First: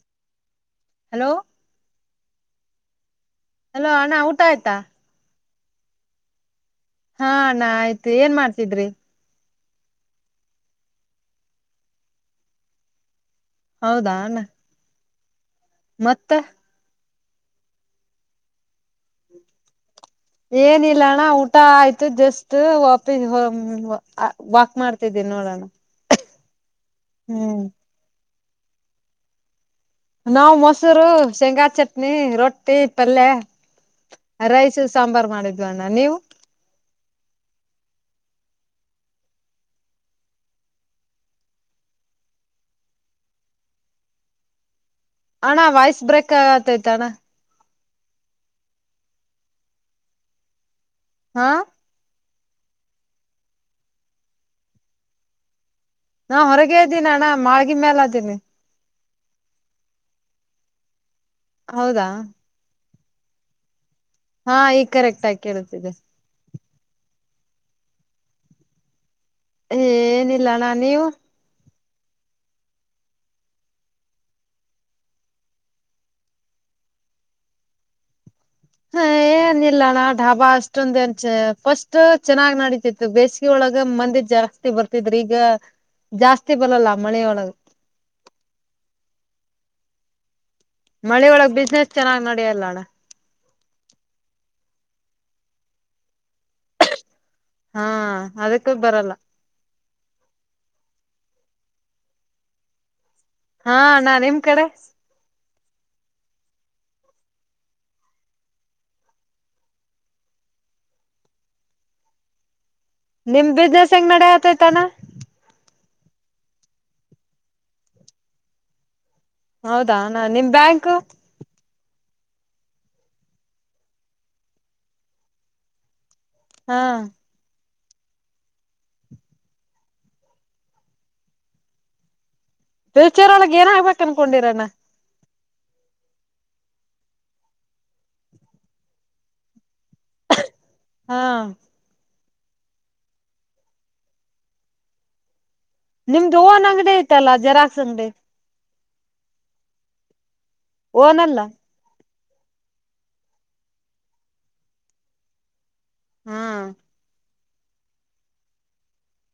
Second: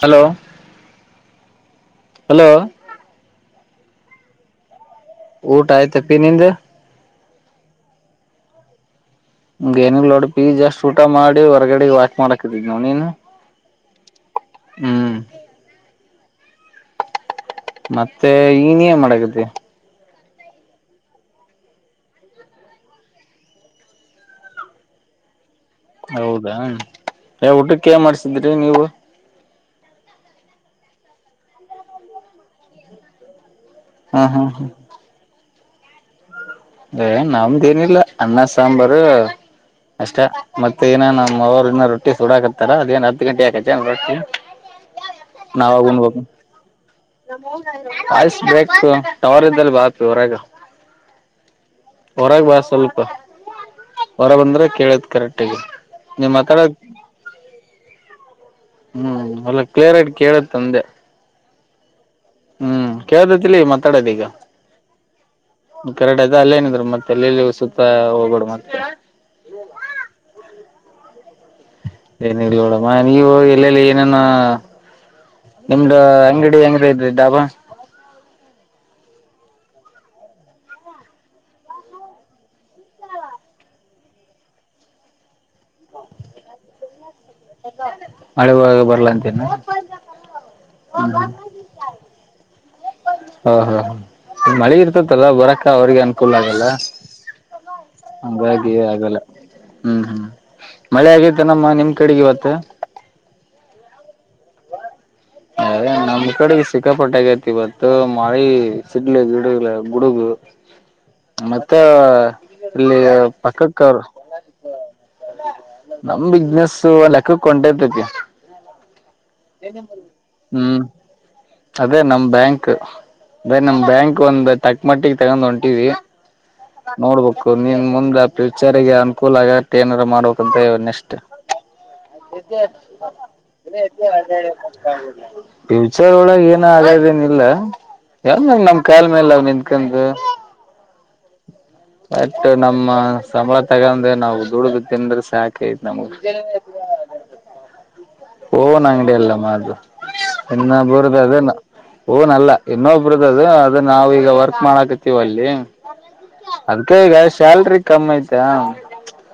Hello hello hello hello ಅಣ್ಣ ಊಟ ಆಯ್ತಾ ಊಟ ಆಯ್ತಪ್ಪಿ ನಿಂದ. ಹಾ ಅಣ ಆಯ್ತು ಏನ್ ಮಾಡ್ತಿದ್ರಿ. ಹ ಎನಿಲ್ ನೋಡ್ ಪಿ ಜಸ್ಟ್ ಊಟ ಮಾಡಿ ಹೊರ್ಗಡೆ ವಾಕ್ ಮಾಡಕಿದಿ ನೋಡ್ ನೀನು. ಹೌದಾ ಅಣ್ಣ ಹ್ಮ್ ಮತ್ತ ಮತ್ತೆ ನಿನೇನ್ ಮಾದಕತ್ತಿ ಏನಿಲ್ಲ ಅಣ್ಣ ಊಟ ಆಯ್ತು ಜಸ್ಟ್ ವಪ ವ ಹ ವಾಕ್ ಮಾಡ್ತಿದೀನಿ. ನ್ನೋಡಣ ಹೌದಾ ಊಟಕ್ಕೆನ್ ಮಾಡ್ಸಿದ್ರಿ ನೀವು. ನಾವ್ ಮೊಸರು ಶೇಂಗಾ ಚಟ್ನಿ ರೊಟ್ಟಿ ಪಲ್ಲೆ ಹಾ ಹಾ ಹಾ ರೈಸ್ ಸಾಂಬಾರ್ಮಾಡಿದ್ವ ಅಣ್ಣ ನೀವು ಏ ನಮ್ದ ಏನಿಲ್ಲ ಅನ್ನ ಸಾಂಬರ ಅಷ್ಟ ಮತ್ತೆ ಏನ ನ್ ಅವರು ಇನ್ನ ರೊಟ್ಟಿ ಸುಡಾಕತ್ತಾರ ಅದೇನ್ ಹತ್ತು ಗಂಟೆ ಆಕೈತೇ ರೊಟ್ಟಿ ಅಣ್ಣ ವಾಯ್ಸ್ ಬ್ರೇಕ್ ಆಗತೈತ ಅಣ ಕಾಯಿಸಬೇಕು ಟವರ್ ಇದ್ದಲ್ಲಿ ಬಾಪ್ಪಿ ಹೊರಗ. ಹಾ ಹೊರಗೆ ಬಾ ಸ್ವಲ್ಪ ಹೊರ ಬಂದ್ರೆ ಕೇಳತ್ ಕರೆಕ್ಟಗಿ. ನೀ ನಾ ಮಾತಾಡಕ್ ಹೊರಗೆ ಇದ್ದೀನ ಅಣ್ಣ ಮಾಲ್ಗಿ ಮೈಲ್ ಇದೀನಿ. ಹ್ಮ್ ಎಲ್ಲ ಕ್ಲಿಯರ್ಟ್ ಕೇಳತ್ ಅಂದೆ. ಹೌದಾ ಹ್ಮ್ ಕೇಳ್ದತಿ ಮಾತಾಡೋದು ಈಗ ಹಾ ಈಗ ಕರೆಕ್ಟ್ ಆಗಿ ಕೇಳುತ್ತಿದೆ ಕೆರಡತ ಅಲ್ಲೇನ. ಮತ್ತೆ ಎಲ್ಲಿಲ್ಲಿ ಸುತ್ತ ಹೋಗೋಡು ಮತ್ತೆ. ಏ ಏನಿಲ್ಲ ಅಣ್ಣ ನೀವು. ಏನ್ ಇೋಡಮ್ಮ ನೀ ಎಲ್ಲೆಲ್ಲಿ ಏನೇನ. ನಿಮ್ದ ಅಂಗಡಿ ಹೆಂಗ ಇದ್ರಿ ಡಾಬಾ. ಹ ಏನ್ ಇಿಲ್ಲಣ್ಣ ಡಾಬಾ ಅಷ್ಟೊಂದ ನ್ಚ ಫಸ್ಟ್ ಚೆನ್ನಾಗ್ ನಡೀತಿತ್ತು ಬೇಸಿಗೆ ಒಳಗ. ಇಾಗ ಮಂದಿ ಜಾಸ್ತಿ ಬರ್ತಿದ್ರ ಈಗ ಜಾಸ್ತಿ ಬರಲ್ಲ ಮಳೆಯ ಒಳಗ. ಮಳೆ ಬಾಗ ಬರ್ಲಾ ಅಂತೇನ. ಹ್ಮ್ ಮಳೆೊಳಗ್ ಬಿಸ್ನೆಸ್ ಚೆನ್ನಾಗ್ ನಡಿಯಲ್ಲ ಅಣ್ಣ. ಹಓ ಹ ಹ ಮಳೆ ಇರ್ತತಲ್ಲ ಬರಕ್ಕ ಅವ್ರಿಗೆ ಅನುಕೂಲ ಆಗಲ್ಲ. ಹಾ ಹಂಗಾಗ ಅದಕ್ಕೂ ಬರಲ್ಲ ಆಗಲ್ಲ ಹ್ಮ್ ಹ್ಮ್ ಮಳೆ ಆಗೇತನಮ್ಮ ನಿಮ್ ಕಡೆಗೆ ಇವತ್ತ. ಹಾ ನಾ ನಿಮ್ ಕಡೆ. ಅ ನಮ್ ಕಡೆಗೆ ಸಿಕ್ಕಾಪಟ್ಟಗೈತಿ ಇವತ್ತು ಮಳಿ ಸಿಡ್ಲಿ ಗಿಡಲ್ಲ ಗುಡುಗು. ಮತ್ತೆ ಇಲ್ಲಿ ನಿಮ್ ಬಿಸ್ನೆಸ್ ಪಕ್ಕತದೆ. ಹೆಂಗ್ ನಡ ಆತೈತಣ್ಣ ನಮ್ ಬಿಸ್ನೆಸ್ ಲೆಕ್ಕಕ್ ಕೊಂಟತಕ್ಕೆ. ಹೌದಾ ಅಣ್ಣ ನಿಮ್ ಬ್ಯಾಂಕ್. ಅದೇ ನಮ್ ಬ್ಯಾಂಕ್ ಅದೇ ನಮ ಬ್ಯಾಂಕ್ ಒಂದ್ ತಕ್ ಮಟ್ಟಿಗೆ ತಗೊಂಡ್ ಹೊಂಟವಿ. ಹಾ ನೋಡ್ಬೇಕು. ನೀನ್ ಮುಂದೆ ಫ್ಯೂಚರ್ಗೆ ಅನುಕೂಲ ಆಗೆ ಏನಾದಾರ ಮಾಡ್ಬೇಕಂತ ಎಷ್ಟ. ಫ್ಯೂಚರ್ ಒಳಗ್ ಏನ ೇ ಆಗ್ಬೇಕಕ್ ಇದೇ ಅನ್ಕೊಂಡಿರಣ್ಣ ಫ್ಯೂಚರ್ ಒಳಗ ಏನು ಆಗದೇನ ಇಿಲ್ಲ. ಯಾವ ಮ್ ನಮ ಕಾಯಾಲ ಮೇಲ್ ಅವ ನಿಂತ್ಕಂದು. ಹಾ ಬಟ್ ನಮ್ಮ ಸಂಬಳ ತಗಂದೆ ನಾವು ದುಡು್ದ ತಿಿಂದ್ರ ಸಾಕ. ನ ನಿಮ್ದು ಓನ್ ಅಂಗಡಿ ಐತಲ್ಲ ಜೆರಾಕ್ಸ್ ಅಂಗಡಿ ಓ [unintelligible] ಅಂಗಡಿ ಎಲ್ಲ ಮಾಡು ಇನ್ನ ಬರುದ ಓನಲ್ಲ ಅದೇನ. ಹೂನಲ್ಲ ಇನ್ನೊಬ್ಬರುದ ಅದು ಅದ ನಾವ ಈಗ ವರ್ಕ್ ಮಾಡಾಕತಿೀವ ಅಲ್ಲಿ. ಹಾ ಅದ್ಕ ಈಗ ಶ್ಯಲ್ರಿ ಕಮ್ಮಿ ಐತ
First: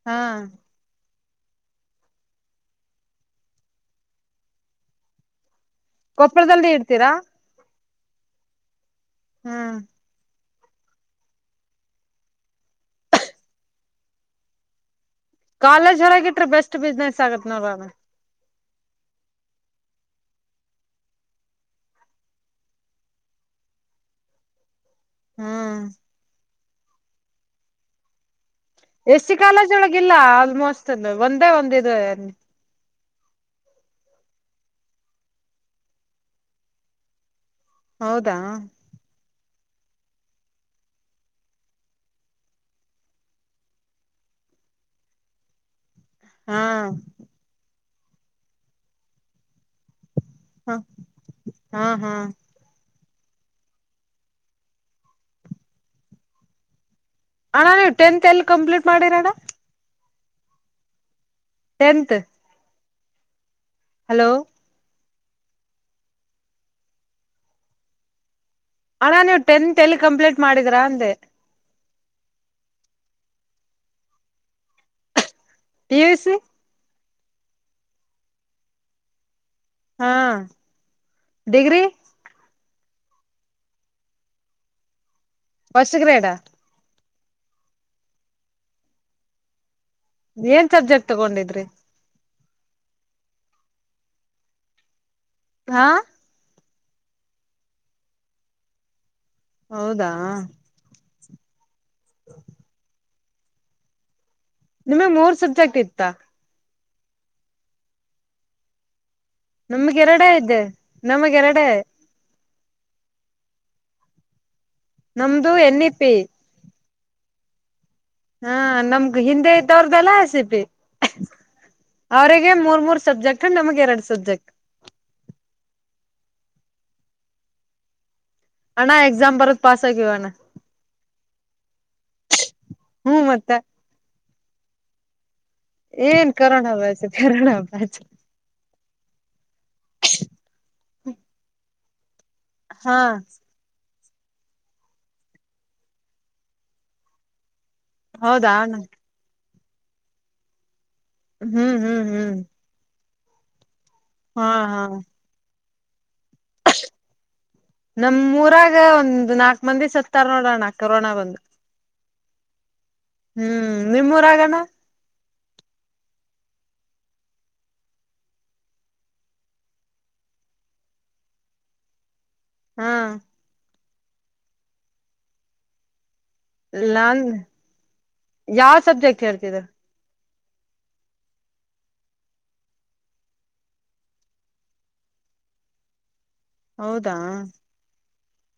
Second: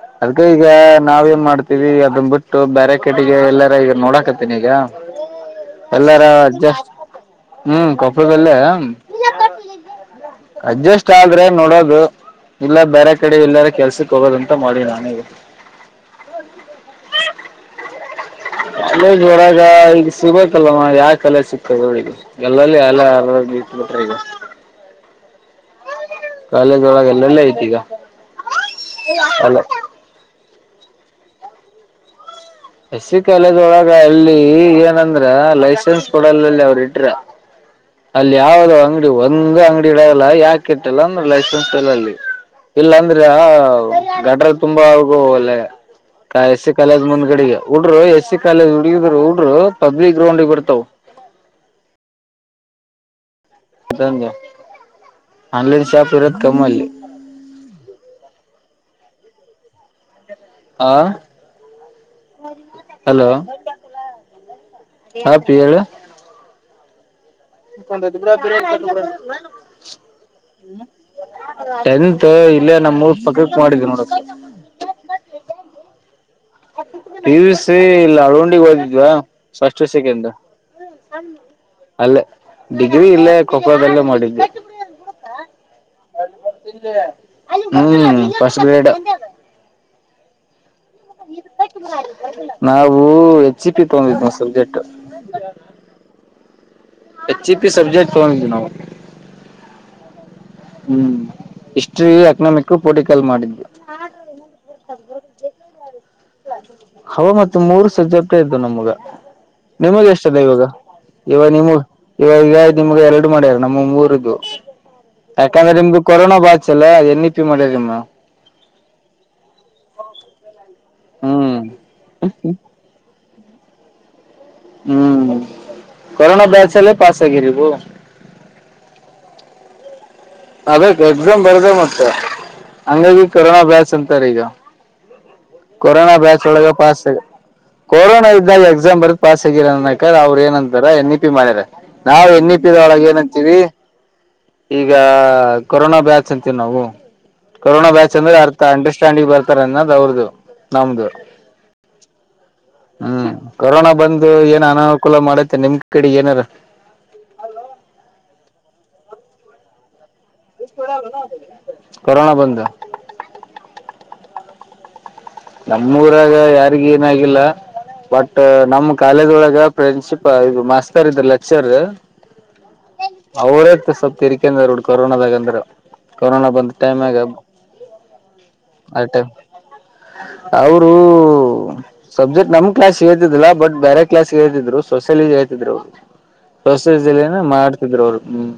ಹಾ ಅದ್ಕ ಈಗ. ನಾವ ಏನ್ ಮಾಡ್ತೀವಿ ಅದನ್ ಬಿಟ್ಟು ಬರೆ ಕಟಿಗೆ ಎಲ್ಲಾರ ಈಗ ನೋಡಾಕತ್ತಿನಿ ಈಗ. ಎಲ್ಲಾರ ಕೊಪ್ಪಳದಲ್ಲಿ ಅಡ್ಜಸ್ಟ್ ಇಡ್ತೀರಾ ಹ್ಮ್ ಕೊಪ್ಪಳದಲ್ಲೇ. ಹ್ಮ್ ಅಡ್ಜಸ್ಟ್ ಆದ್ರೆ ನೋಡೋದು ಇಲ್ಲ ಬೇರೆ ಕಡೆ ಎಲ್ಲಾರ ಕೆಲ್ಸಕ್ ಹೋಗೋದಂತ ಮಾಡಿ ನಾನೀಗ. ಕಾಲೇಜ್ ಹೊರಗಟ್ರ ಬೆಸ್ಟ್ ಬಿಸ್ನೆಸ್ ಆಗತ್ ನೋಡೋ ಅಣ್ಣ. ಕಾಲೇಜ್ ಒರಗ ಈಗ ಸಿಗೋತ್ತಲ್ಲಮ್ಮ ಯಾಕ ಕಾಲೇಜ್ ಸಿಗ್ತದೆ ಹೋಳಿಗೆ ಎಲ್ಲಲ್ಲಿ ಅಲೆ. ಬಿಿಟ್ರೆ ಈಗ. ಹ್ಮ್ ಕಾಲಜೊಳಗೆ ಎಲ್ಲೆಲ್ಲ ಐತಿ ಈಗ. ಎಸ್ಿ ಅಲ್ಲ ಕಾಲಜೊಳಗಿಲ್ಲ ಆಲ್ಮೋಸ್ಟ್ ಒಂದೇ ಒಂದ್ ಇದೆ ಅಲ್ಲೇ. ಎಸ್ಸ ಕಾಲೇದ್ೊಳಗ ಅಲ್ಲಿ ಏನಂದ್ರ ಲೈಸೆನ್ಸ್ ಕೊಡಲ್ಲಲ್ಲಿ ಅವ್ರ ಇಟ್ರ. ಅಲ್ಲಿ ಹೌದಾ ಯಾವದುೋ ಅಂಗಡಿ ಹ ಹಂಗ ಅಂಗಡಿ ಇಡಲ್ಲ ಯಾಕೆ ಇಟ್ಟಲ್ಲ ಅಂದ್ರ ಲೈಸೆನ್ಸ್ ಎಲ್ಲ ಅಲ್ಲಿ. ಇಲ್ಲ ಅಂದ್ರ ಗಟ್ರ ತುಂಬ ಆಗು ಅಲ್ಲ. ಹಾ ಎಸ್ ಸಿ ಕಾಲೇಜ್ ಮುಂದ್ಗಡಿಗೆ ಹಡ್ರು ಎಸ್ ಸಿ ಕಾಲೇಜ್ ಹುಗಿದ್ರು ಉಡರು ಪಬ್ಲಿಕ್. ಗ್ರೌಂಡ್ಗೆ ಹ ಬರ್ತಾವ ಹಾ ಹಾ ಜ ಆನ್ಲೈನ್ ಶಾಪ್ ಇರೋದ ಕಮ್ಮಲ್ಲಿ. ಅಣ್ಣ ನೀವು ಟೆಂತ್ ಎಲ್ಲಿ ಕಂಪ್ಲೀಟ್ ಮಾಡಿರ ಅಣ. ಹ ಟೆಂತ್ ಹಲೋ ಹಲೋ ಹಾ ಪಿಯಳ ಂದುದ ಗೂರ ಗ ಅಣ್ಣ ನೀವು ಟೆಂತ್ ಎಲ್ಲಿ ಕಂಪ್ಲೀಟ್ ಮಾಡಿದ್ರಾ ಹ್ಮ ಅಂದೆ ಟೆಂತ್ ಇಲ್ಲೇ ನಮ್ಮ್ರ್ ಪಕ್ಕಕ್ಕೆ ಮಾಡಿದೀಿ ನೋಡ ಪ ಸಿ ಿವ ಸಿ ಇಲ್ಲ ಅಳ್ಂಡಿಗೆ ಹಓದಿದ್ವಾ ಫಸ್ು ಹಾ ಸೆಕೆಂಡ ಡಿಗ್ರಿ ಅಲ್ಲೇ ಡಿಗ್ರಿ ಇಲ್ಲೇ ಕೊಕಳದಲ್ಲೇ ಮಾಡಿದ್ವಿ ಹೊಸ್ ಗ್ರೇಡಾ ಹ್ಮ್ ಫಸ್ಟ್ ಗ್ರೇಡ್ ಏನ್ ಸಬ್ಜೆಕ್ಟ್ ತಗೊಂಡಿದ್ರಿ ನಾವು ಹೆಚ್ ಇ ಪಿ ತಗಂದಿದ್ವಿ ಸಬ್ಜೆಕ್ಟ್ ಹಾ ಎಚ್ಇ ಪಿ ಸಬ್ಜೆಕ್ಟ್ ತೋ ನ ಹೌದಾ ಹ್ಮ ಇಷ್ಟ್ರಿ ಅಕನಾಮಿಕ್ ಪೋಟಿಕಲ್ ಮಾಡಿದ್ದು ನಿಮಗ್ ಮೂರ್ ಸಬ್ಜೆಕ್ಟ್ ಇತ್ತ ಹ ಮ ಮೂರು ಸ ಜೊಟ್ಟ ಇದ್ದು ನಮ್ಗ ನಮ್ಗೆ ನಿಮಗೆ ಎಷ್ಟ ಎರಡೇ ಅಲ್ಲ ಇದ್ದೆ ಇವಾಗ ನಮಗ್ ಇವಾಗ ನಿಮ ಎರಡೆ ಇವಾಗ್ ನಿಮ್ಗೆ ಎರಡು ಮ್ಯಾರ ನಮ್ಮ ಮೂರದು ನಮ್ದು ಯಾಕಂದ್ರೆ ಎನ್ ಇ ನಿಮ್ದು ಪಿ ಕೊರೋನಾ ಬಾಸಲ್ಲ ತಿ ಮಾಡ್ಯಮ್ಮ ಹಾ ನಮ್ಗ ಹಿಂದೆ ಇದ್ದವ್ರ್ದಲ್ಲ ಸಿಬಿ ಹ್ಮ್ ಅವರಿಗೆ ಮೂರ್ ಮೂರ್ ಸಬ್ಜೆಕ್ಟ್ ನಮಗೆ ಎರಡು ಸಬ್ಜೆಕ್ಟ್ ಹ್ಮ್ ಕೊರೋನಾ ಬ್ಯಾಚ್ಚ್ಲ್ಲ ಪಸ್ ಆಗಿರು ನ ಎಕ್ಸಾಮ ಬತ ಪಾಸ ಕಿಣ್ಣ ಅದ ಎಕ್ಸಾಮ್ ಬರದ ಮತ್ತೆ ಹ್ಮ್ ಹಂಗಾಗಿ ಮತ್ತ ಕೊರೋನಾ ಬ್ಯಾಚ್ ಅಂತಾರ ಈಗ ಕೊರೋನಾ ಏನ್ ಬ್ಯಾಚ್ ಒಳಗ corona pass batch corona batch corona ಇದ್ದಾಗ ಎಕ್ಸಾಮ್ ಬರದ ಪಾಸ್ ಆಗಿರ ಅನ್ನಕ ಅವ್ರರು ಏನ ಅಂತಾರ ಎನ್ ಇ ಪಿ ಮಾಡಾರ ನಾವವು ಎಣ್ಣಿಪ್ಪಿದ ಹಾ ಒಳಗೆ ಏನಂತೀವಿ ಈಗ ಕೊರೋನಾ ಬ್ಯಾಚ್ ಅಂತೀವಿ ನಾವು ಕೊರೋನಾ ಬ್ಯಾಚ್ ಅಂದ್ರೆ ಹೌದಾ ಅರ್ಥ ಅಣ್ಣ ಅಂಡರ್ಸ್ಟ್ಯಾಂಡಿಂಗ್ ಬರ್ತಾರ ಅನ್ನದದು ಅವ್ರದು ನಮ್ದು ಹ್ಮ್ ಹ್ಮ್ ಹ್ಮ್ ಹ್ಮ್ ಕೊರೋನಾ ಬಂದು ಹಾ ಏನ್ ಹಾ ಅನುಕೂಲ ಮಾಡತ್ತೆ ನಿಮ್ ಕಡೆ ಏನಾರ ನಮ್ಮೂರಾಗ ಒಂದು್ ನಾಲ್ಕ್ ಮಂದಿ ಸತ್ ತ್ತರ್ ನೋಡೋಣ ಕೊರೋನಾ ಬಂದು್ ಕೊೋಣ ಬಂದ ಹ್ಮ್ ನಿಮ್ಮೂರ ಆಗಣ ನಮ್ಮೂರಾಗ ಯಾರಿಗ ಏನಾಗಿಲ್ಲ ಬಟ್ ನಮ್ ಕಾಲೇಜ್ ಒಳಗ ಫ್ರೆಂಡ್ಶಿಪ್ ಇದು ಮಾಸ್ತರ್ ಇದ್ರ ಲೆಕ್ಚರ್ ಹಾ ಅವರೇ ಸ್ವಲ್ಪ ತಿರಿಕಂದ್ರ ಕೊರೋನದಾಗ ಅಂದ್ರೆ ಕೊರೋನಾ ಬಂದು ಟೈಮ ಹಗ ನಾನ್ ಯಾವ್ ಆ ಸಬ್ಜೆಕ್ಟ್ ಹೇಳ್ತಿದ್ರ ಅವರು ಸಬ್ಜೆಕ್ಟ್ ನಮ್ ಕ್ಲಾಸ್ ಹೇಳ್ತಿದ್ಿಲ್ಲ ಬಟ್ ಬೇರೆ ಕ್ಲಾಸ್ ಹೇಳ್ಿದ್ರು ಸೋಷಿಯಲಿ ಹೇಳ್ಿದ್ ಅವ್ರು ಹೌದಾ ಹೊಸದಲ್ಲಿನ ಮಾಡ್ತಿದ್ರು ಅವರು ಹ್ಮ್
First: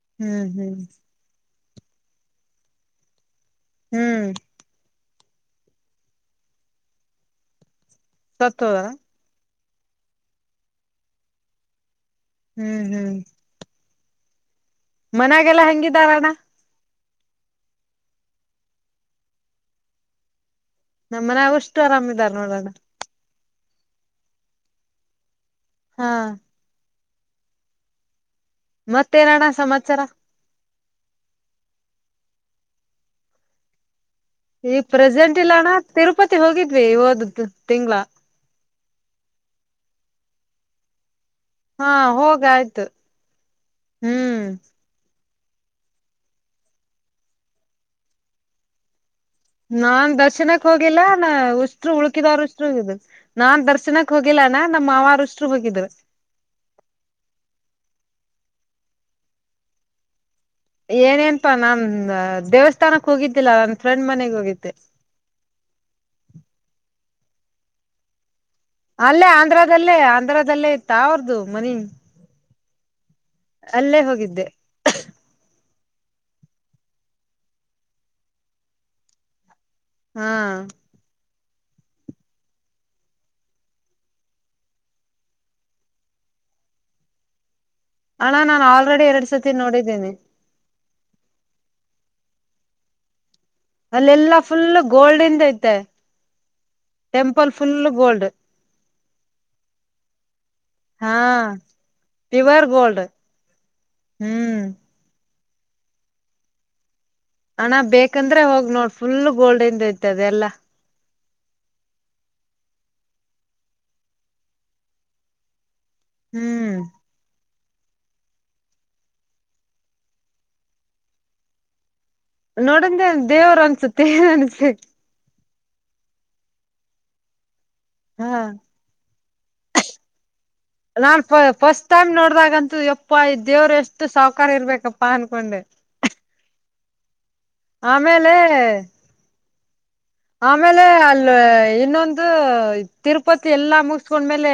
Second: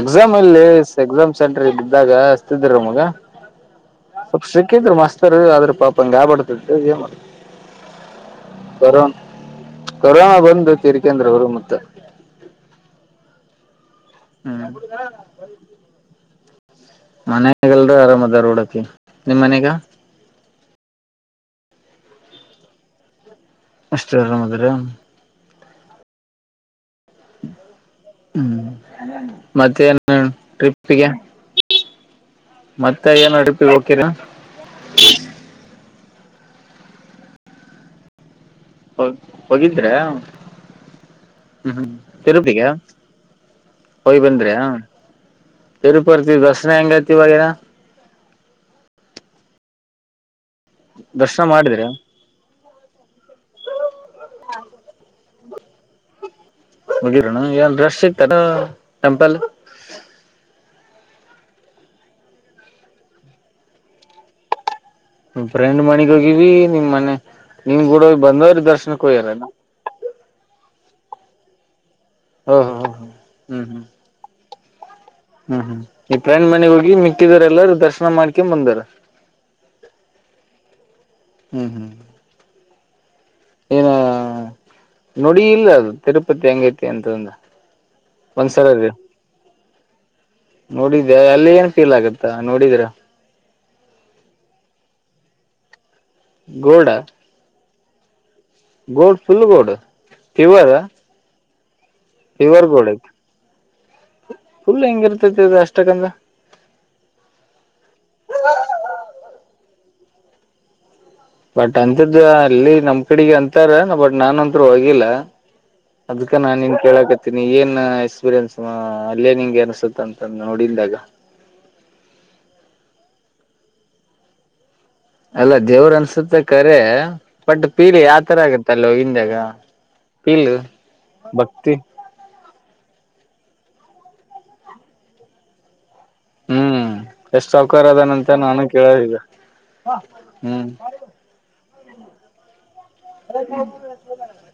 ಎಕ್ಸಾಮ್ ಹ್ಮ್ ಇಲ್ಲಿ ಹ್ಮ್ ಎಕ್ಸಾಮ್ ಸೆಂಟ್ರರ್ ಇದ್ದಿದ್ದಾಗ ಅಷ್ಟತಿದ್ರ ಮಗ ಹ್ಮ್ ಸಿಕ್ಕಿದ್ರು ಮಸ್ತರ್ ಆದದ್ರ ಪಾಪಂಗ ಗಾಯಬಡ್ತ ಏ ಸತ್ದರ ಕೊರೋನಾ ಬಂದು ಕಿರಿಕ ಅಂದ್ರ ಅವರು ಮತ್ತ ಹ್ಮ್ ಹ್ಮ್ ಹ್ಮ್ ಮನ್ಯಾಗೆಲ್ಲಾ ಹೆಂಗಿದ್ದಾರಣ್ಣ ಮನೆಯಾಗಲ್ರೂ ಆರಾಮ್ ಅದ ರೋಡಕಿ ನಿಮ್ಮ್ ಮನಗ ನಮ್ಮ ಮನಾಗಷ್ಟು ಆರಾಮಾರ ನೋಡೋಣ ಎಷ್ಟರ ಅದ್ರ ಹಾ ಹ್ಮ ಮತ್ತೇನಣ್ಣ ಮತ್ತ ಸಮಾಚಾರ ಟ್ರಿಪ್ ಉಡುಪಿಗೆ ಮತ್ತೆ ಏನು ಉಡುಪಿಗೆ ಹೋಗಕಿರಾ ಈ ಪ್ರೆಸೆಂಟ್ ಇಲ್ಲಣ್ಣ ತಿರುಪತಿ ಹೋಗಿದ್ವಿ ಹಓದ ತಿಂಗ್ಗಳ ಹೋಗ ಹೋಗಿದ್ರೆ ಹ್ಮ್ ಹ್ಮ್ ಹಾ ಹೋಗ ತಿರುಪಗ ಆಯ್ತು ಹಯ್ ಹ್ಮ್ ಬಂದ್ರ್ಯಾ ತಿರುಪತಿ ಬಸನ ಎಂಗತಿ ವೇರ ನಾನ್ ದರ್ಶನ ಹೋಗಿಲ್ಲಾ ನ ದರ್ಶನ ಮಾಡಿದ್ರ ಉುರು ಉಳುಕಿದರು ಉುರು ಇ ನಾನ್ ದರ್ಶನಕ್ ಹೋಗಿಲ್ಲಾನ ನಮ್ಮ್ ಮಾವರ ಹುಷರು ಎ ಬಿದ್ದಾರೆ ಮುಗಿರೋಣ ಏನ್ ರಶ್ ಸಿಗ್ತ ಟೆಂಪಲ್ ಏನೇಪಾ ನಾ ದೇವಸ್ಥಾನಕ್ ಹೋಗಿದ್ದಿಲ್ಲಾ ನನ್ ಫ್ರೆಂಡ್ ಮನೆಗ್ ಹೋಗಿದ್ದೆ ಫ್ರೆಂಡ್ ಮಣಿಗ್ೋಗಿವಿ ನಿಮ್ ಮನೆ ನಿನ್ ಕೂಡೋಗ ಬಂದವರ್ ಅಲ್ಲೇ ಆಂಧ್ರದಲ್ಲೇ ಆಂಧ್ರದಲ್ಲೇ ಇತ್ತ ಅವ್ರದುು ಮನಿ ಹ್ಮ ಹಾ ಹಾ ಹಾ ಅಲ್ಲೇ ಹೋಗಿದ್ದೆ ಹ್ಮ್ ಹ್ಮ್ ಈ ಪ್ರೈಂಡ್ ಮನೆಗ್ ಹೋಗಿ ಮಿಕ್ಕಿದರೆ ಎಲ್ಲಾರೂ ದರ್ಶನ ಮಾಡ್ಕೊ್ ಬಂದಾರ ಹಾ ಹ್ಮ್ ಹ್ಮ್ ಏನ ನುಡಿ ಇಲ್ಲ ಅದು ತಿರುಪತಿ ಹೆಂಗೈತಿ ಅಂತಂದ ಅಣ ನಾನ್ ಒಂದ್ಸಲ ಆಲ್ರೆಡಿ ಎರಡ್ ಸರ್ತಿ ನೋಡಿದ್ದೇನಿ ನೋಡಿದ್ಯಾ ಅಲ್ಲಿ ಏನ್ ಫೀಲ್ ಆಗತ್ತಾ ನೋಡಿದ್ರ ಅಲ್ಲೆಲ್ಲಾ ಫುಲ್ ಗೋಲ್ಡನ್ ಐತೆ gold temple full gold gold full gold ಹಾ ಪವರ್ ಪ್ಯೂರ್ ಗೋಡ ಗೋಲ್ಡ್ ಹ್ಮ್ ುಲ್ ಹೆಂಗ ಅಷ್ಟಕಂದ ಹಣ ಬೇಕಂದ್ರೆ ಹೋಗ್ ನೋಡ್ ಫುಲ್ ಗೋಲ್ಡಂದ ಐತದೆ ಎಲ್ಲಾ ಬಟ್ ಅಂಂತದ್ದು ಅಲ್ಲಿ ನಮ್ ಕಡೆಗ್ ಅಂತಾರ ಬಟ್ ನಾನ ಅಂಂತೂ ಹೋಗಿಲ್ಲ ಅದ್ ನಾನ್ ನಿನ್ ಹ್ಮ್ ಕೇಳಕತ್ತೀನಿ ಏನ್ ಎಕ್ಸ್ಪೀರಿಯನ್ಸ್ ಅಲ್ಲೇ ನಿಂಗೆ ಅನ್ಸುತ್ತ ಅಂತ ನೋಡಿದಾಗ ನೋಡಂದ ದೇವ್ರು ಅನ್ಸುತ್ತೆಏ ಅನ್ಸೆ ಅಲ್ಲ ದೇವ್ರ ಅನ್ಸುತ್ತೆ ಕರೆ ಬಟ್ ಪೀಲಿ ಯಾವ ತರ ಆಗತ್ತ ಅಲ್ೋಗಿಂದಾಗ ನಾ ಫಸ್ಟ್ ಟೈಮ್ ನೋಡ್ದಾಗಂತೂ ಎ ಅಪ್ಪಾ ದೇವ್ರು ಎಷ್ಟು ಸೌಕಾರ್ಯ ಇರ್ಬೇಕಪ್ಪಾ ಅನ್ಕೊಂಡೆ ಎಷ್ಟು ಸೌಕ ಅದನಂತ ಆಮೇಲೆ ನಾನು ಕೇಳೋದಗ ಆಮೇಲೆ ಅಲ್ ಇನ್ನೊಂದು ತಿರುಪತಿ ಎಲ್ಲಾ ಮುಗಸ್ಕೊಂಡ್ಮೇಲೆ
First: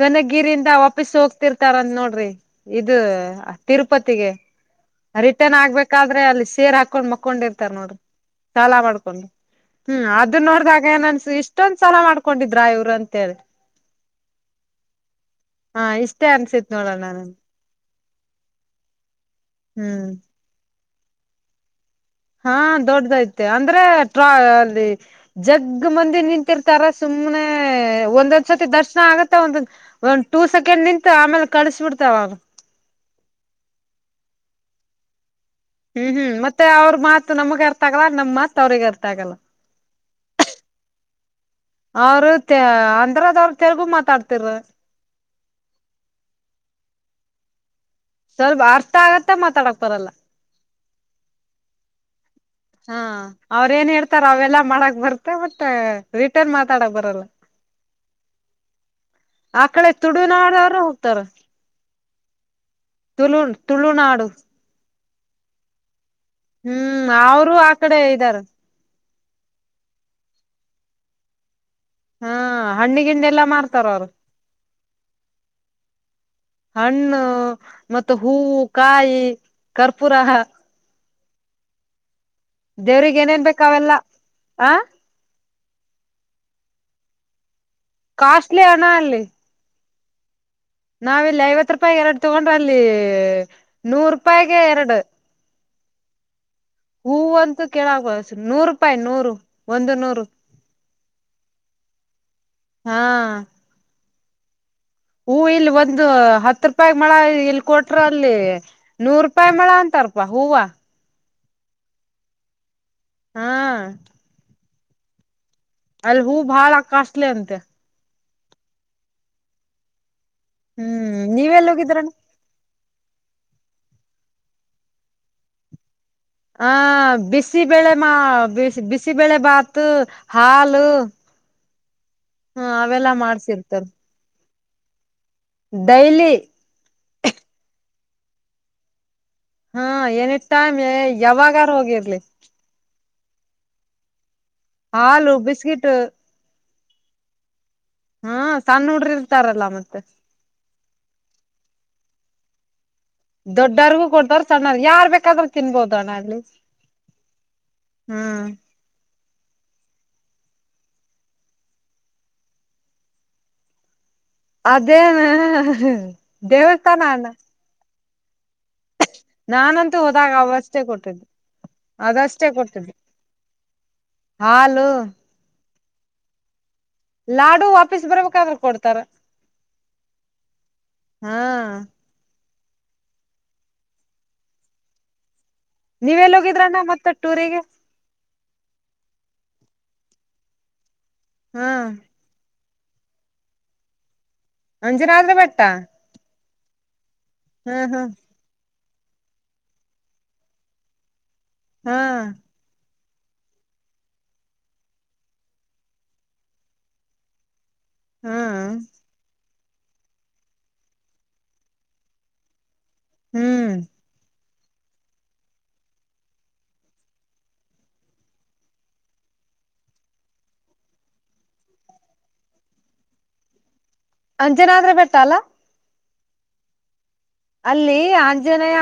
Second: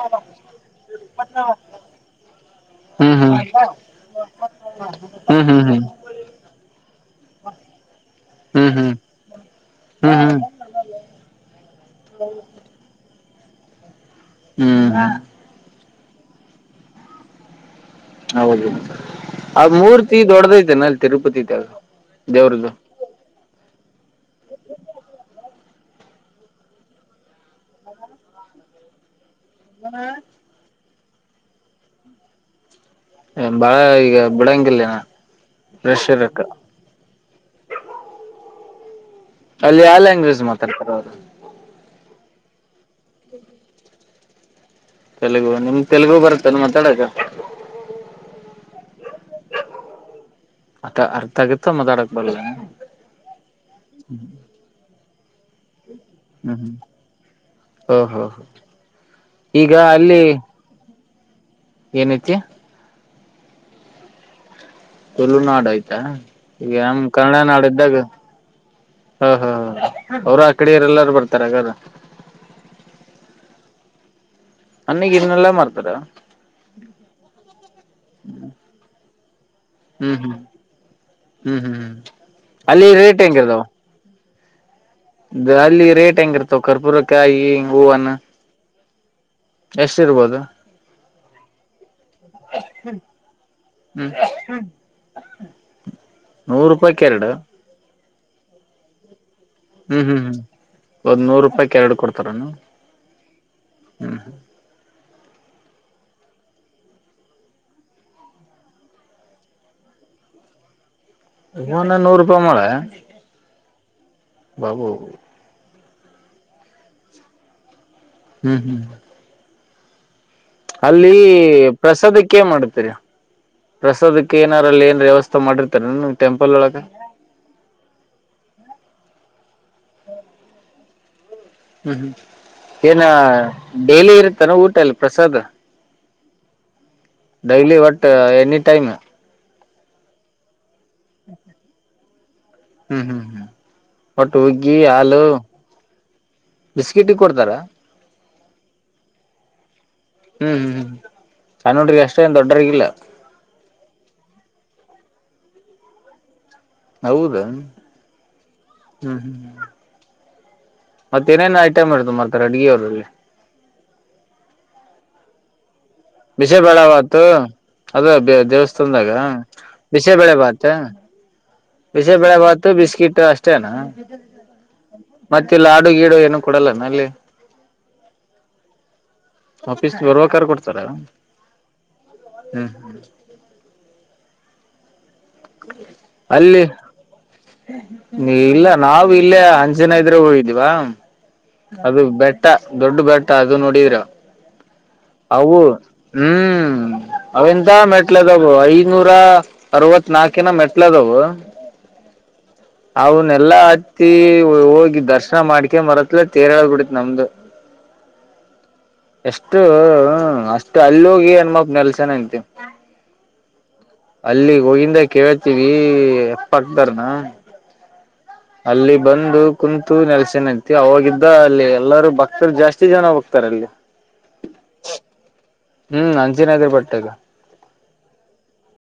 ಕನಗಿರಿಯಿಂದ ವಾಪಸ್ ಹೋಗ್ತಿರ್ತಾರಂದ ನೋಡ್ರಿ ಇದು ಹ್ಮ್ ಹ್ಮ್ ತಿರುಪತಿಗೆ ಹ್ಮ್ ರಿಟರ್ನ್ ಹ್ಮ್ ಹ್ಮ್ ಆಗ್ಬೇಕಾದ್ರೆ ಅಲ್ಲಿ ಸೇರ್ ಹಾಕೊಂಡ್ ಮ ಕೊಂಡಿರ್ತಾರ ನೋಡ್ರಿ ಹ್ಮ್ ಸಾಲಾ ಹ್ಮ್ ಮಾಡ್ಕೊಂಡು ಹ್ಮ್ ಅದನ್ನ ನೋಡ್ದಾಗ ಏನ್ನ್ಸ ಇಷ್ಟೊ ಸಲ ಮಾಡ್ಕೊಂಡಿದ್ರಾ ಇವರು ಅಂತೇಳಿ ಹ್ಮ್ ಹ್ಮ್ ಹಾ ಇಷ್ಟೇ ಅನ್ಸಿತ್ ನೋಡೋಣ ನನ್ ಹೌದು ಆ ಹ್ಮ್ ಮೂರ್ತಿ ದೊಡದೈಐತೆನೆ ಅಲ್ಲಿ ತಿರುಪತಿ ್ದಾಗ ಹಾ ದೊಡ್ಡದಐತೆ ಅಂದ್ರೆ ಟ್ರಾ ಅಲ್ಲಿ ಜಗ್ ಮಂದಿರ್ ನಿಂತಿರ್ತಾರ ಸುಮ್ನೆ ಒಂದೊಂದ್ ಸರ್ತಿ ದರ್ಶನ ಆಗುತ್ತ ಒಂದ ಒಂದ್ ಟೂ ಸೆಕೆಂಡ್ ನಿಂತು ಆಮೇಲೆ ಕಳಸಬಿಡ್ತಾವ ಬಾಳ ಈಗ ಬಿಡಂಗಿಲ್ಲೇನ ಹ್ಮ್ ಹ್ಮ್ ಮತ್ತೆ ಅವ್ರ ಮಾತ್ ನಮಗ ಅರ್ತಾಗಲ್ಲ ನಮ್ ಮಾತ್ ಅವ್ರಗ ಅರ್ತ ಅಲ್ಲಿ ಎಲ್ಲ ಲಾಂಗ್ವೇಜ್ ಮಾತಾಡ ಅವರು ಅಂದ್ರದ ಅವ್ರ ತೆಲುಗು ಮಾತಾಡ್ತಿರ ತೆಲುಗು ನಿಮ ತೆಲುಗು ಬರುತ್ತಲ್ಲ ಮಾತಾಡಕ ಸ್ವಲ್ಪ ಅರ್ಥ ಆಗತ್ತೆ ಮಾತಾಡಕ್ತಾರಲ್ಲ ಅತ್ತ ಅರ್ಥ ಆಗತ್ತ ಮದಾಡಕ್ ಬಲ್ಲ ಹಾ ಅವ್ರ ಏನ್ ಹೇಳ್ತಾರ ಅವೆಲ್ಲಾ ಮಾಡಕ್ ಬರ್ತ್ತೆ ಮತ್ತೆ ರಿಟರ್ನ್ ಮಾತಾಡಕ್ ಬರಲ್ಲ ಹ ಹಾ ಹಾ ಆ ಕಡೆ ತುಡುನಾಡಾರ ಹೋಗ್ತಾರ ಏನಕೆ ತುಳು ತುಳುನಾಡು ತುಳುನಾಡು ಆಯ್ತಾ ಈಗ ನಮ ಹ್ಮ್ ಕನ್ನಡ ಅವರು ನಾಡು ಆ ಇದ್ದಾಗ ಕಡೆ ಇದ್ದಾರ ಹಾ ಹಾ ಹ ಅವರು ಆ ಕಡೆ ಇರೆಲ್ಲಾರು ಬರ್ತಾರಗಾರ ಹಾ ಹಣ್ಣಿ ಗಿಂಡಿ ಎಲ್ಲಾ ಮಾರ್ತಾರ ಅವರು ಅನಗ್ ಇದನ್ನೆಲ್ಲಾ ಮಾಡ್ತಾರ ಹಣ್ಣು ಮತ್ತೆ ಹೂವು ಕಾಯಿ ಕರ್ಪೂರ ಹ್ಮ್ ಹ್ಮ್ ಹ್ಮ್ ಹ್ಮ್ ಅಲ್ಲಿ ರೇಟ್ ದೇವ್ರಿಗೆ ಏನೇನ್ ಬೇಕ ಹೆಂಗಿರ್ದಾವ ಅವೆಲ್ಲ ಹ ಅಲ್ಲಿ ರೇಟ್ ಹೆಂಗ ಇರ್ತವೆ ಕರ್ಪೂರಕಾಯಿ ಹೂವನ್ನ ಕಾಸ್ಟ್ಲಿ ಹಣ ಅಲ್ಲಿ ಎಷ್ಟ ಇರ್ಬೋದು ನಾವಿಲ್ಲಿ ಐವತ್ ರೂಪಾಯ ಎರಡು ತಗೊಂಡ್ರೆ ಅಲ್ಲಿ ನೂರ್ ಹ್ಮ್ ರೂಪಾಯಗೆ ಎರಡು ನೂರು ರೂಪಾಯ್ಕ ಎರಡು ನೂರು ರೂಪಾಯಿ ನೂರು ಒಂದು ಹ್ಮ್ ಹ್ಮ್ ನೂರು ಹ್ಮ್ ಒದ್ ನೂರು ರೂಪಾಯಿಕ್ ಎರಡು ಕೊಡ್ತಾರನು ಹಾ ಹ್ಮ ಹ್ಮ ಹೂ ಇಲ್ಲಿ ಒಂದು ಹತ್ತು ರೂಪಾಯ ಮಳ ಇಲ್ಲಿ ಕೊಟ್ರ ಅಲ್ಲಿ ನೂರ್ ರೂಪಾಯಿ ಮಳ ಅಂತ ರ್ಬ ಹೂವ [unintelligible] ನೂರು ರೂಪಾಯಿ ಮೊಳೆ ಹಾ ಬಾಬೂ ಅಲ್ಲಿ ಹೂ ಭಾಳ ಕಸ್ಲಿ ಅಂತೆ ಹ್ಮ್ ಹ್ಮ್ ಅಲ್ಲಿ ಹ್ಮ್ ನೀವೆಲ್ಲ ಹೋಗಿದ್ರಣ್ಣ ಪ್ರಸಾದಕ್ಕೆೇ ಏನ್ ಮಾಡ್ತೀರಿ ಪ್ರಸಾದಕ್ಕೆ ಏನಾರಲ್ಲಿ ಏನ್ ವ್ಯವಸ್ಥೆ ಮಾಡಿರ್ತಾರೆ ಆ ಬಿಸಿ ಬೆಳೆ ಮಾ ಬಿಸಿ ಬಿಸಿ ಬಿಸಿಬೇಳೆ ಭಾತು ಹಾಲು ಹ್ಮ್ ಹ್ಮ್ ಹ ಏನ ಅವೆಲ್ಲಾ ಮಾಡ್ಸಿರ್ತಾರ ಡೈಲಿ ಇರುತ್ತಾನ ಊಟಲ್ ಪ್ರಸಾದ್ ಡೈಲಿ ಡೈಲಿ ವಟ್ ಎನಿಟೈಮ್ ಹಾ ಏನಿ ಟೈಮ್ ಯಾವಾಗಾರ ಹೋಗಿರ್ಲಿ ಹ್ಮ್ ಹ್ಮ್ ಹ್ಮ್ ಒಟ್ಟು ಹುಗ್ಗಿ ಹಾಲು ಬಿಸ್ಕಿಟ ಕೊಡ್ತಾರ ಹ್ಮ ಸಣ್ಣ ಹುಡರು ಇರ್ತಾರಲ್ಲ ಮತ್ತೆ ಹ್ಮ್ ಹ್ಮ್ ಹ್ಮ್ ಚನ್ನ ನೋಡ್ರಿ ಅಷ್ಟೇ ಏನ್ ದೊಡ್ಡರಿಗಿಲ್ಲಾ ದೊಡ್ಡರ್ಗೂ ಕೊಡ್ತವ್ರರು ಸಣ್ಣ ಯಾರ್ ಬೇಕಾದ್ರರು ತಿನ್ಬೋದು ಅಣ್ಣ ಅಲ್ಲಿ ಹೌದಾ ಹ್ಮ್ ಹ್ಮ್ ಹ್ಮ್್ಮ ಮತ್ತ ಏನೇನ್ ಐಟಮ್ ಇರ್ತ ಮಾಡ್ತಾರೆ ಅಡ್ಗೆ ಅವರಲ್ಲಿ ಅದೇನ ಬಷೇ ದೇವಸ್ಥಾನ ಬೇಡಾವತ್ತು ಅಣ್ಣ ಅದು ದೇವಸ್ ಂದಾಗ ನಾನಂತೂ ಹೋದಾಗ ಬಿಸೆಬಳೆ ಬಾತ ಅವಷ್ಟೇ ಕೊಟ್ಟಿದ್ದು ಬಿಸಿಬೇಳೆ ಅದಷ್ಟೇ ಭಾತು ಕೊಟ್ಟಿದ್ದು ಬಿಸ್ಕಿಟ್ ಅಷ್ಟೇನಾ ಹಾಲು ಮತ್ತೆ ಲಾಡು ಗೀಡು ಏನು ಕೊೂಡಲ್ಲ ಲಾಡು ವಾಪಸ್ ಬರ್ಬೇಕಾದ್ರೆ ಕೊಡ್ತಾರ ಆಫೀಸ್ ಬರುವ ಕಾರ್ ಕೊಡ್ತಾರ ಹಾ ಹ್ಮ್ ನೀ್ ಎಲ್ಲಿೋಗಿದ್ರಣ್ಣ ಮತ್ತೆ ಟೂರಿಗೆ ನೀ ಇಲ್ಲ ನಾವು ಇಲ್ಲೇ ಅಂಜನ ಇದ್ರೆ ಹೋಗಿದ್ವಾ ಹಾ ಅದು ಬೆಟ್ಟ ದೊಡ್ಡ ಬ್ಯಾಟ ಅದು ನೋಡಿದೀರಾ ಅಂಜನಾದ್ರ ಹವು ಬೆಟ್ಟ ಹ್ಮ್ ಹ್ಮ್ ಅವಂತ ಹ್ಮ್ ಹ್ಮ್ ಮೆಟ್ಲದವು ಐನೂರ ಅರವತ್ ನಾಕಿನ ಮೆಟ್ಲದವು ಹಾ ಅವನ್ ಎಲ್ಲಾ ಹತ್ತಿ ಹೋಗಿ ದರ್ಶನ ಮಾಡ್ಕೆ ಮರತ್ಲ ತೇರಳ ಬಿಡತ್ ನಮ್ದು ಹ್ಮ ಹಾ ಅಷ್ಟು ಹ್ಮ ಅಷ್ಟು ಅಲ್ಲೋಗಿ ಅನ್ಮಪ್ ನೆಲ್ಸನ ಅಂತ ಹ್ಮ್ ಅಲ್ಲಿ ಹೋಗಿಂದ ಕೇತೀವಿ ಎಪ್ಪಕ್ದಾರನ ಅಲ್ಲಿ ಬಂದು ಕುಂತು ನೆಲ್ಸೆನ್ಂತ ಅವಾಗಿದ್ದ ಅಲ್ಲಿ ಎಲ್ಲರೂ ಬಕ್ತರ್ ಜಾಸ್ತಿ ಜನ ಹೋಗ್ತಾರಲ್ಲಿ ಇ ಅಂಜನ ಆದ್ರೆ ಬೆಟ್ಟಲ್ಲ ಹ್ಮ್ ಅಂಚಿನದರು ಬಟ್ಟೆಗ ಅಲ್ಲಿ ಆಂಜನಯ